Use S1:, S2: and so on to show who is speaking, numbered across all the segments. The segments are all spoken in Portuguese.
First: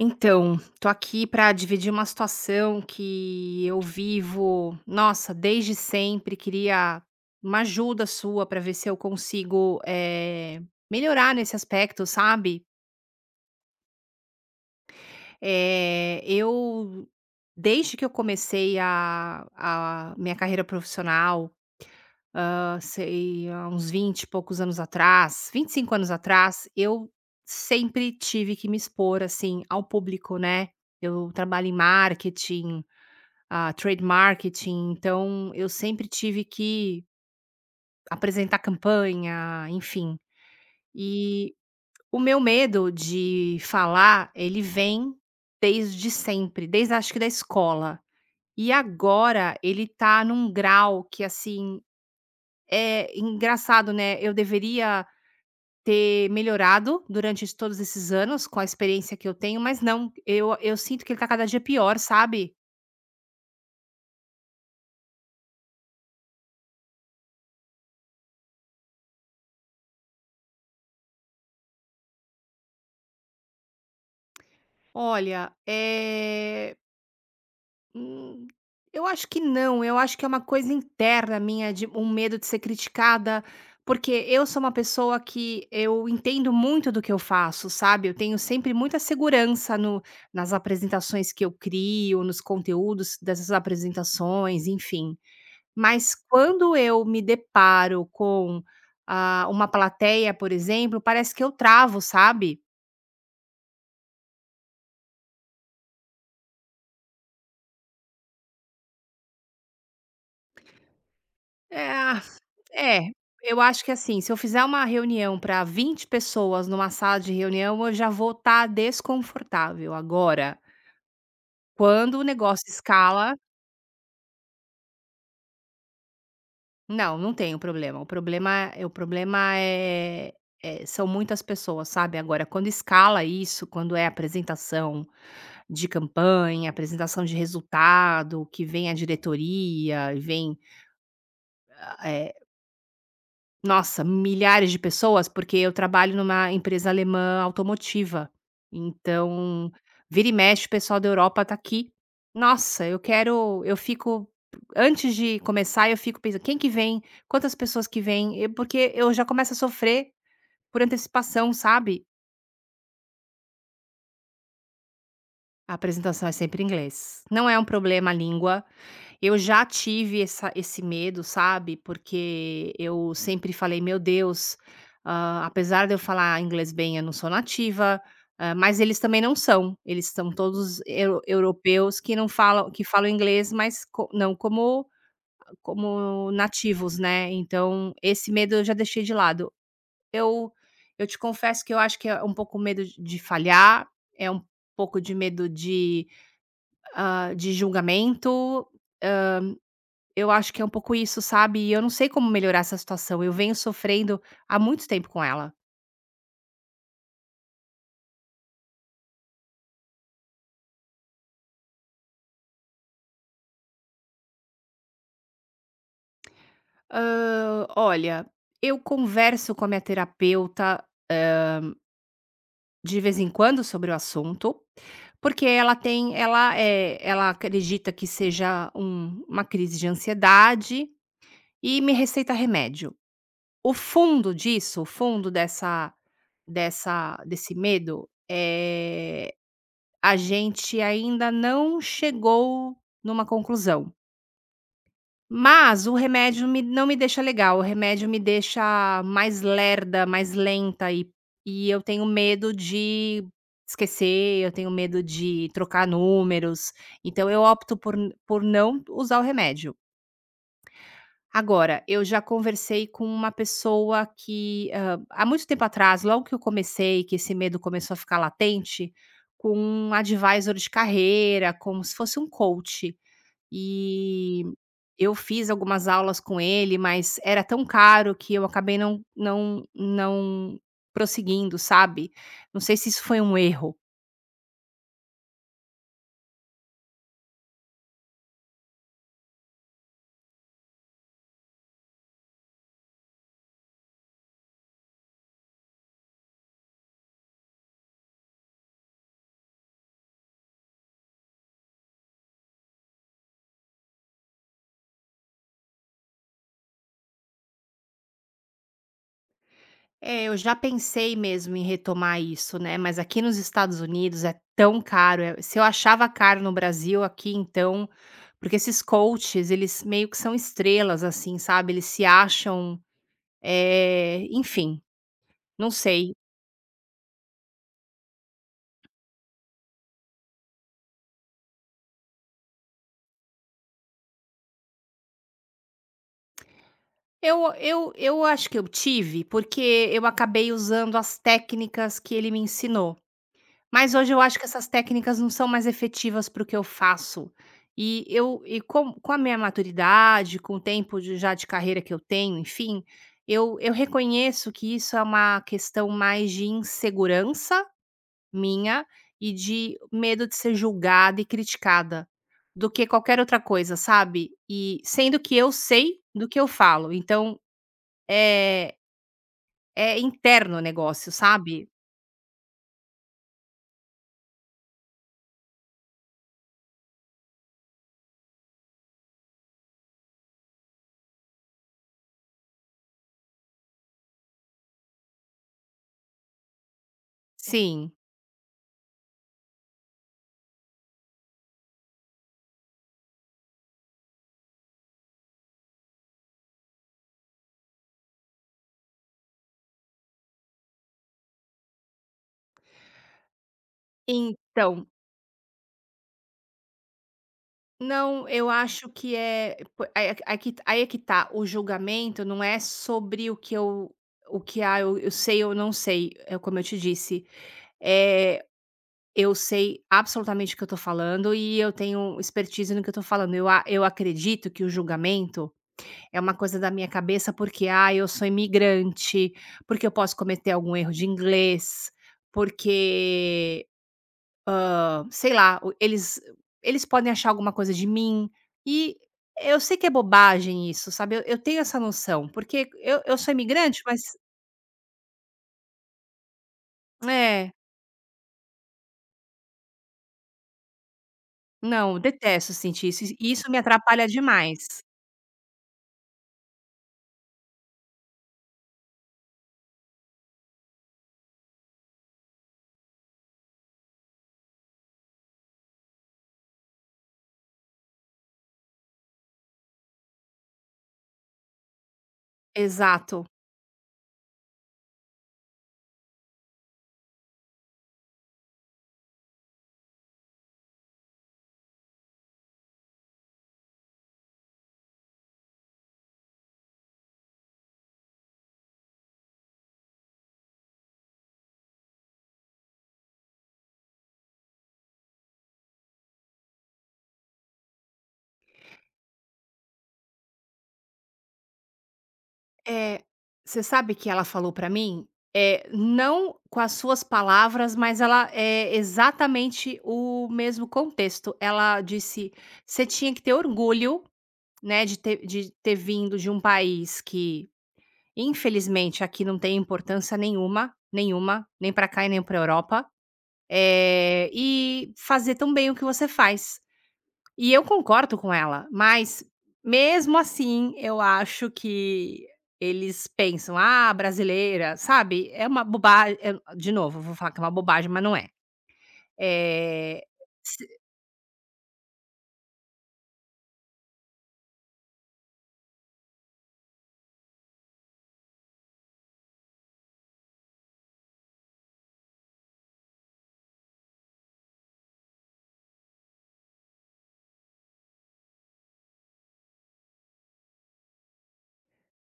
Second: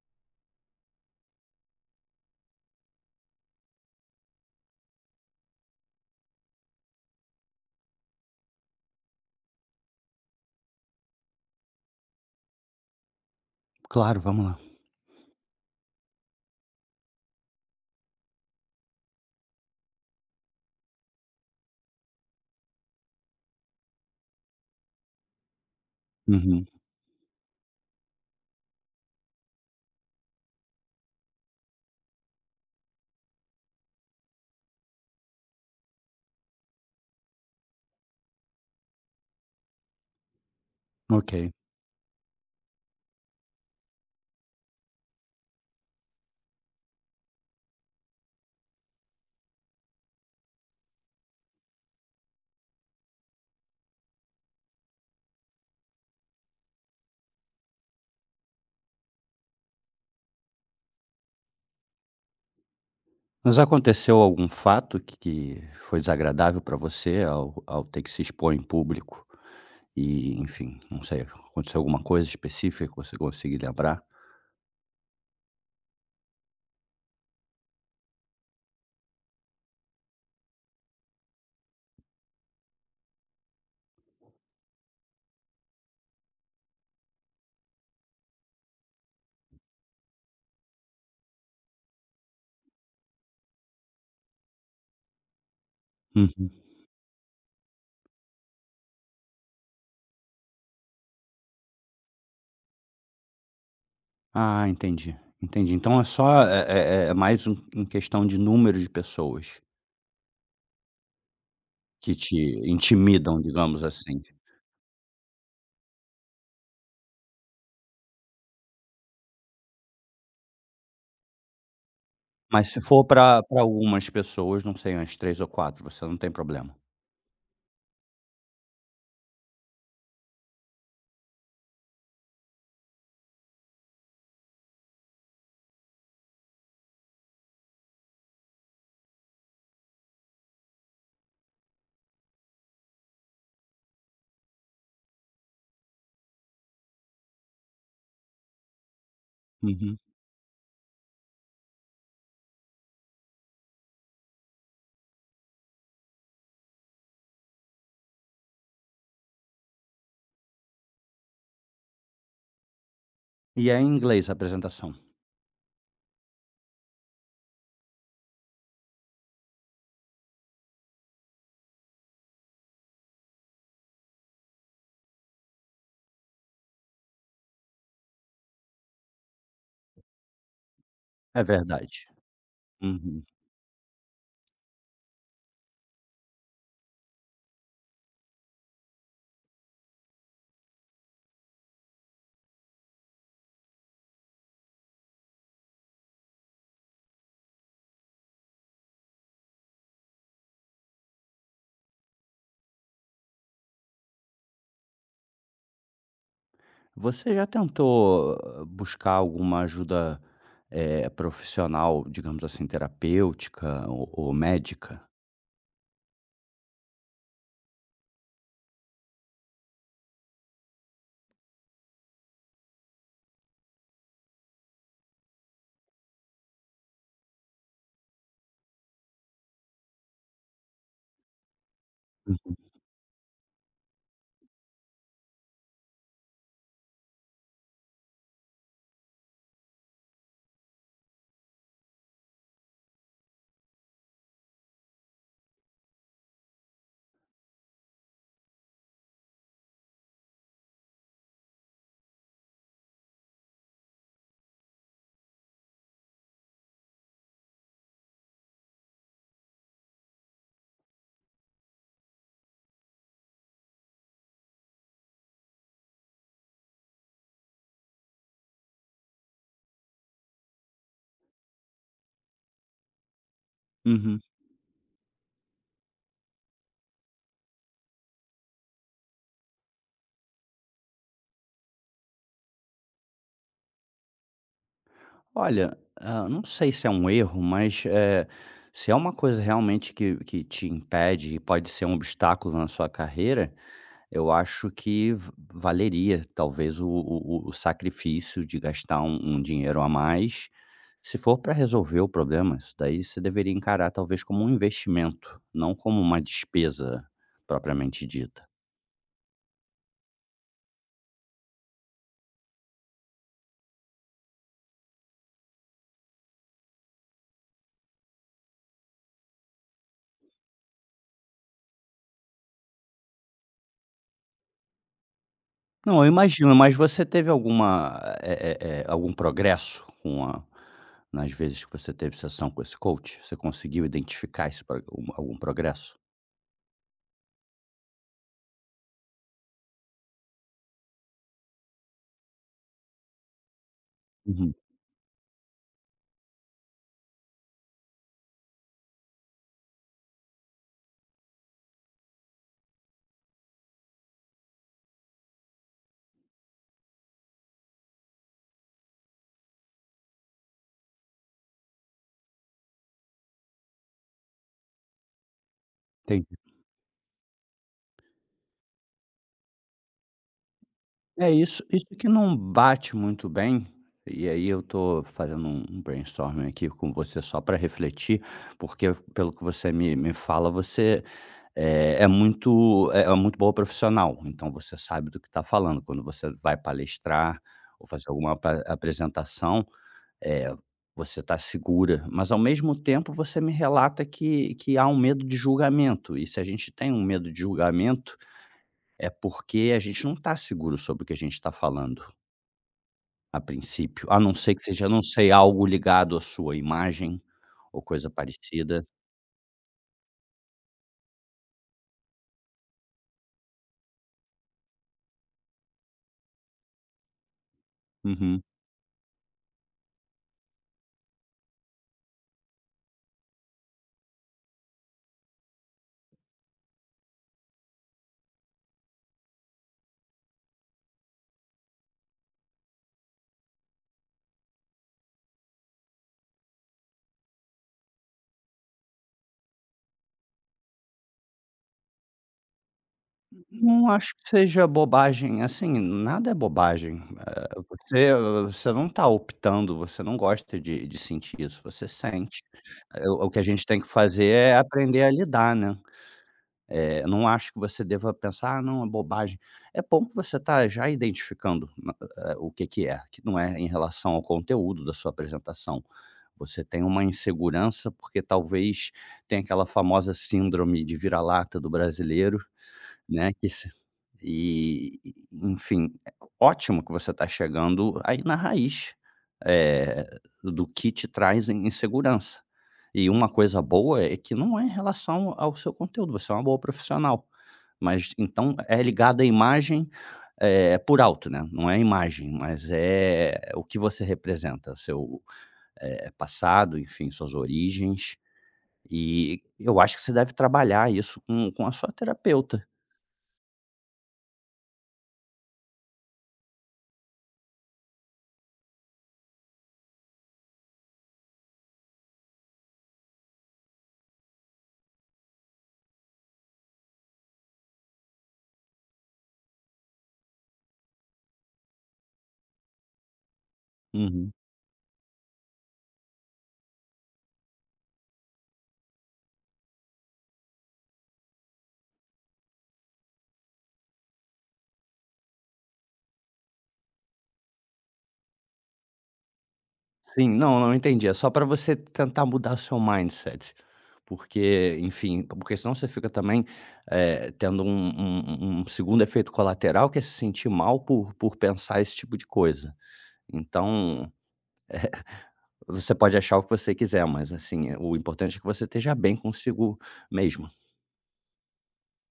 S1: Então, tô aqui pra dividir uma situação que eu vivo, nossa, desde sempre. Queria uma ajuda sua pra ver se eu consigo melhorar nesse aspecto, sabe?
S2: Claro, vamos lá.
S1: Eu desde que eu comecei a minha carreira profissional, sei, há uns 20, e poucos anos atrás, 25 anos
S2: Uhum,
S1: atrás, eu sempre tive que me expor, assim, ao público, né. Eu trabalho em marketing, trade marketing, então eu sempre tive que apresentar campanha, enfim.
S2: ok.
S1: E o meu medo de falar, ele vem desde sempre, desde acho que da escola. E agora ele tá num grau que, assim, é engraçado, né, eu deveria ter melhorado durante todos esses anos com a experiência que eu tenho, mas não, eu sinto que ele tá cada dia pior, sabe.
S2: Mas aconteceu algum fato que foi desagradável para você ao ter que se expor em público e, enfim, não sei, aconteceu alguma coisa específica que você conseguir lembrar?
S1: Olha, é. Hum, eu acho que não, eu acho que é uma coisa interna minha de um medo de ser criticada, porque eu sou uma pessoa que eu entendo muito do que eu faço, sabe? Eu tenho sempre muita segurança no, nas apresentações que eu crio, nos conteúdos dessas apresentações, enfim. Mas
S2: Uhum.
S1: quando eu me deparo com uma plateia, por exemplo, parece que eu travo, sabe?
S2: Ah, entendi, entendi. Então é só é é é é mais um em questão de número de pessoas
S1: É,
S2: que te
S1: é,
S2: intimidam,
S1: eu
S2: digamos
S1: acho que
S2: assim.
S1: assim, se eu fizer uma reunião para 20 pessoas numa sala de reunião, eu já vou estar desconfortável. Agora, quando o
S2: Mas
S1: negócio
S2: se for
S1: escala,
S2: para algumas pessoas, não sei, umas 3 ou 4, você não tem problema?
S1: não, não tenho problema. O problema é, são muitas pessoas, sabe? Agora, quando escala isso, quando é apresentação de campanha, apresentação de resultado, que vem a diretoria, vem eh, nossa, milhares de pessoas, porque eu trabalho numa empresa alemã automotiva. Então,
S2: Uhum.
S1: vira e mexe, o pessoal da Europa tá aqui. Nossa, eu fico antes de começar, eu fico pensando: "Quem que vem? Quantas pessoas que vêm?" E porque eu já começo a sofrer por antecipação, sabe?
S2: E é em inglês a apresentação?
S1: A apresentação é sempre em inglês. Não é um problema a língua. Eu já tive essa esse medo, sabe, porque eu sempre falei: "Meu Deus, apesar de eu falar inglês bem, eu não sou nativa", mas eles também não são. Eles são todos eu
S2: É verdade.
S1: europeus que falam
S2: Uhum.
S1: inglês, mas co não como nativos, né. Então esse medo eu já deixei de lado. Eu eu te confesso que eu acho que é um pouco medo de falhar, é um pouco de medo de de julgamento, eu acho que é um pouco isso, sabe. E eu não sei como melhorar essa situação, eu venho sofrendo há muito tempo com ela.
S2: Você já tentou buscar alguma ajuda, profissional, digamos assim, terapêutica ou médica?
S1: Olha, eu converso com a minha terapeuta, eh, de vez em quando sobre o assunto, porque ela, é, ela acredita que seja uma crise de ansiedade e me receita
S2: Uhum.
S1: remédio. O fundo disso, o fundo dessa desse medo, a gente ainda não chegou numa conclusão, mas o remédio me não me deixa legal, o remédio me deixa mais lerda, mais lenta e eu tenho medo de esquecer, eu tenho medo de trocar números, então eu opto por não usar o remédio. Agora, eu já conversei com uma pessoa que, há muito tempo atrás, logo que eu comecei, que esse medo começou a ficar latente, com um advisor de carreira, como se fosse um coach.
S2: Uhum.
S1: E eu fiz algumas aulas com ele, mas era tão caro que eu acabei não prosseguindo, sabe. Não sei se isso foi um erro.
S2: Olha, não sei se é um erro, mas, se é uma coisa realmente que te impede e pode ser um obstáculo na sua carreira, eu acho que v valeria talvez o sacrifício de gastar um dinheiro a mais. Se for para resolver o problema, isso daí você deveria encarar talvez como um investimento, não como uma despesa propriamente dita.
S1: É, eu já pensei mesmo em retomar isso, né, mas aqui nos Estados Unidos é tão caro, se eu achava caro no Brasil, aqui então porque esses coaches, eles meio que são estrelas, assim, sabe, eles se acham, enfim, não
S2: Não, eu
S1: sei.
S2: imagino, mas você teve alguma, algum progresso com a nas vezes que você teve sessão com esse coach? Você conseguiu identificar esse pro um- algum progresso?
S1: Eu acho que eu tive, porque eu acabei usando as técnicas que ele me ensinou. Mas hoje eu acho que
S2: Uhum,
S1: essas técnicas não são mais efetivas para o que eu faço. E eu e com a minha maturidade, com o tempo de já de carreira que eu tenho, enfim, eu reconheço que isso é uma questão mais de insegurança minha e de medo de ser julgada e criticada, do que qualquer outra coisa, sabe. E sendo que eu sei do
S2: entendi.
S1: que eu falo, então, é é interno o negócio,
S2: É isso
S1: sabe.
S2: isso que não bate muito bem, e aí eu tô fazendo um brainstorming aqui com você só para refletir, porque pelo que você me fala você, é muito é é muito boa profissional, então você sabe do que está falando. Quando você vai palestrar ou
S1: Sim.
S2: fazer alguma apa apresentação, eh, você está segura, mas ao mesmo tempo você me relata que há um medo de julgamento, e se a gente tem um medo de julgamento, é porque a gente não está seguro sobre o que a gente está falando, a princípio, a não ser que
S1: Então
S2: seja, não sei, algo ligado à sua imagem ou coisa
S1: não, eu
S2: parecida.
S1: acho que é po aí aí que aí é que tá, o julgamento não é sobre o que eu ah, eu sei ou não sei, é como eu te disse,
S2: Uhum.
S1: eh, eu sei absolutamente o que eu tô falando e eu tenho expertise no que eu tô falando. Eu acredito que o julgamento é uma coisa da minha cabeça, porque, eu sou imigrante, porque eu posso cometer algum erro de inglês, porque sei lá, o eles eles podem achar alguma coisa de mim, e eu sei que é bobagem isso, sabe, eu tenho essa noção, porque eu sou imigrante,
S2: Não
S1: mas
S2: acho que seja bobagem, assim, nada é bobagem.
S1: é,
S2: Você você não está optando, você não gosta de sentir isso, você
S1: não,
S2: sente.
S1: detesto sentir isso,
S2: Eh, o o
S1: e
S2: que a
S1: isso me
S2: gente tem que
S1: atrapalha
S2: fazer é
S1: demais.
S2: aprender a lidar, né? Não acho que você deva pensar: "Ah, não, é bobagem". É bom que você está já identificando na o que que é, que não é em relação ao conteúdo da sua apresentação. Você tem uma insegurança, porque talvez tenha aquela famosa síndrome de vira-lata do brasileiro,
S1: Exato.
S2: né, que se e enfim, é ótimo que você está chegando aí na raiz, eh, do que te traz in- insegurança. E uma coisa boa é que não é em relação ao seu conteúdo, você é uma boa profissional, mas então é ligado à imagem, por alto, né, não é a imagem, mas é o que você representa, seu, passado, enfim, suas origens, e eu acho que você deve trabalhar isso com a sua terapeuta.
S1: Eh, você sabe que ela falou pra mim, é não com as suas palavras, mas ela é exatamente o mesmo contexto. Ela disse: "Você tinha que ter orgulho, né, de ter vindo de um país que." Infelizmente, aqui não tem importância nenhuma, nenhuma, nem para cá e nem para Europa,
S2: Uhum.
S1: e fazer tão bem o que você faz. E eu concordo com ela, mas mesmo assim, eu acho que eles pensam: "Ah, brasileira", sabe, é uma bobagem é de novo, vou falar que é uma bobagem, mas não é. Eh,
S2: Sim, não,
S1: se
S2: não entendi. É só para você tentar mudar o seu mindset, porque, enfim, porque senão você fica também, tendo um segundo efeito colateral que é se sentir mal por pensar esse tipo de coisa. Então, você pode achar o que você quiser, mas, assim, o importante é que você esteja bem consigo mesmo.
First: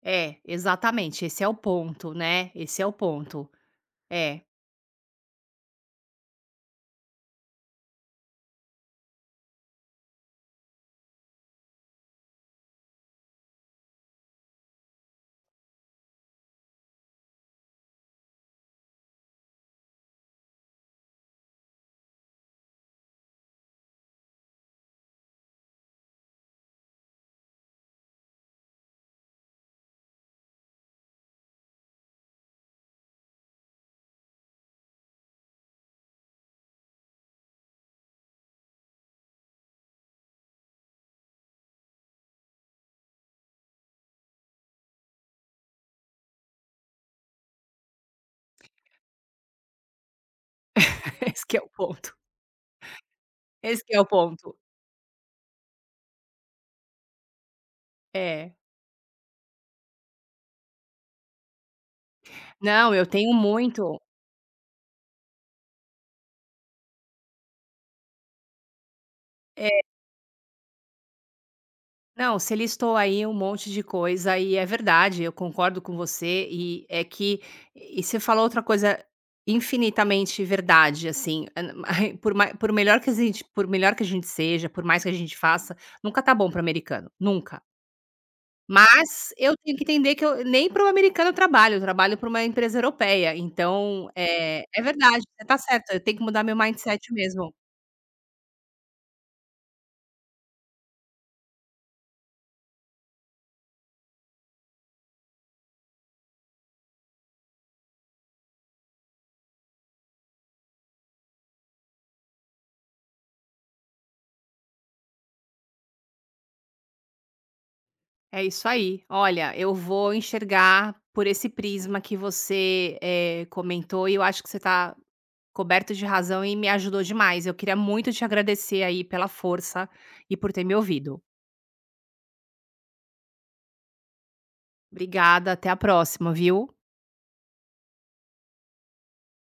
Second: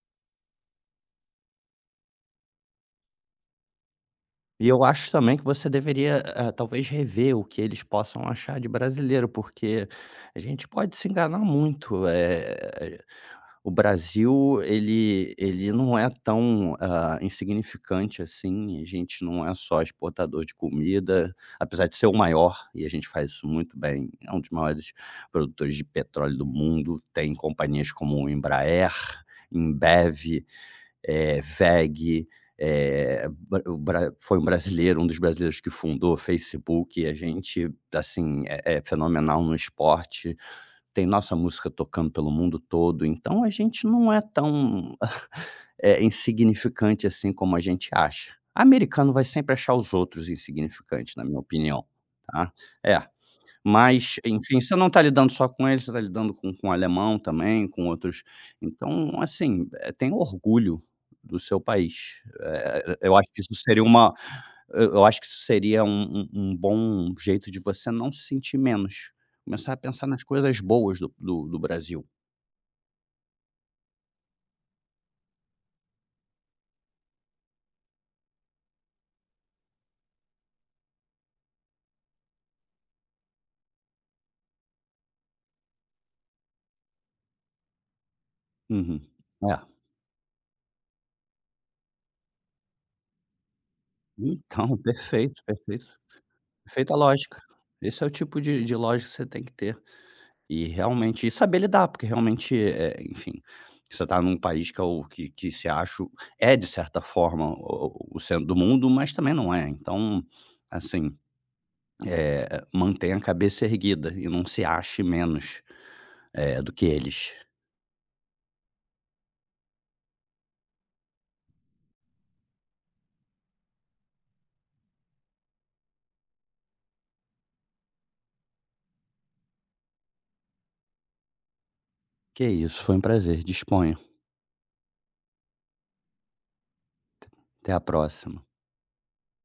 S1: é, exatamente, esse é o ponto, né, esse é o ponto. É,
S2: E eu acho também que você deveria, talvez rever o que eles possam achar de brasileiro, porque a gente pode se enganar muito, eh. O Brasil, ele não é tão, insignificante assim, a gente não é só exportador de comida, apesar de ser o maior, e a gente faz isso muito bem, é um dos maiores produtores de petróleo do mundo, tem companhias como o Embraer, Embev, WEG, bra o bra foi um brasileiro, um dos brasileiros que fundou o Facebook, a gente, assim, é fenomenal no esporte. Tem nossa música tocando pelo mundo todo, então a gente não é tão, insignificante assim como a gente acha. Americano vai sempre achar os outros insignificantes na minha
S1: esse que é o
S2: opinião,
S1: ponto,
S2: tá. É.
S1: esse que é o
S2: Mas,
S1: ponto.
S2: enfim, você não está lidando só com eles, você tá lidando com o alemão também, com outros.
S1: É.
S2: Então, assim, tenha orgulho do seu país.
S1: Não,
S2: Eh,
S1: eu
S2: eu acho
S1: tenho
S2: que isso seria
S1: muito
S2: uma eu acho que isso seria um bom jeito de você não se sentir menos.
S1: é,
S2: Começar a pensar nas coisas boas do Brasil.
S1: não, você listou aí um monte de coisa e é verdade, eu concordo com você e é que e você falou outra coisa infinitamente verdade, assim, por melhor que a gente seja, por mais que a gente faça, nunca tá bom para o americano, nunca.
S2: Uhum.
S1: Mas eu
S2: É.
S1: tenho que entender que eu nem para o americano eu trabalho para uma empresa europeia, então, é
S2: Então,
S1: é verdade,
S2: perfeito,
S1: você tá
S2: perfeito.
S1: certa, eu tenho que mudar meu
S2: Perfeita
S1: mindset
S2: lógica.
S1: mesmo.
S2: Esse é o tipo de lógica que você tem que ter. E realmente e saber lidar, porque realmente, enfim, você está num país que é o que que se acha é de certa forma o centro do mundo, mas também não é. Então, assim, mantenha a cabeça erguida e não se ache menos, do que eles.
S1: É isso aí. Olha, eu vou enxergar por esse prisma que você comentou e eu acho que você está coberto de razão e me ajudou demais. Eu queria muito te agradecer aí pela força e por ter me ouvido.
S2: Que é isso, foi um prazer, disponha.
S1: Obrigada, até a próxima, viu?
S2: Até a próxima.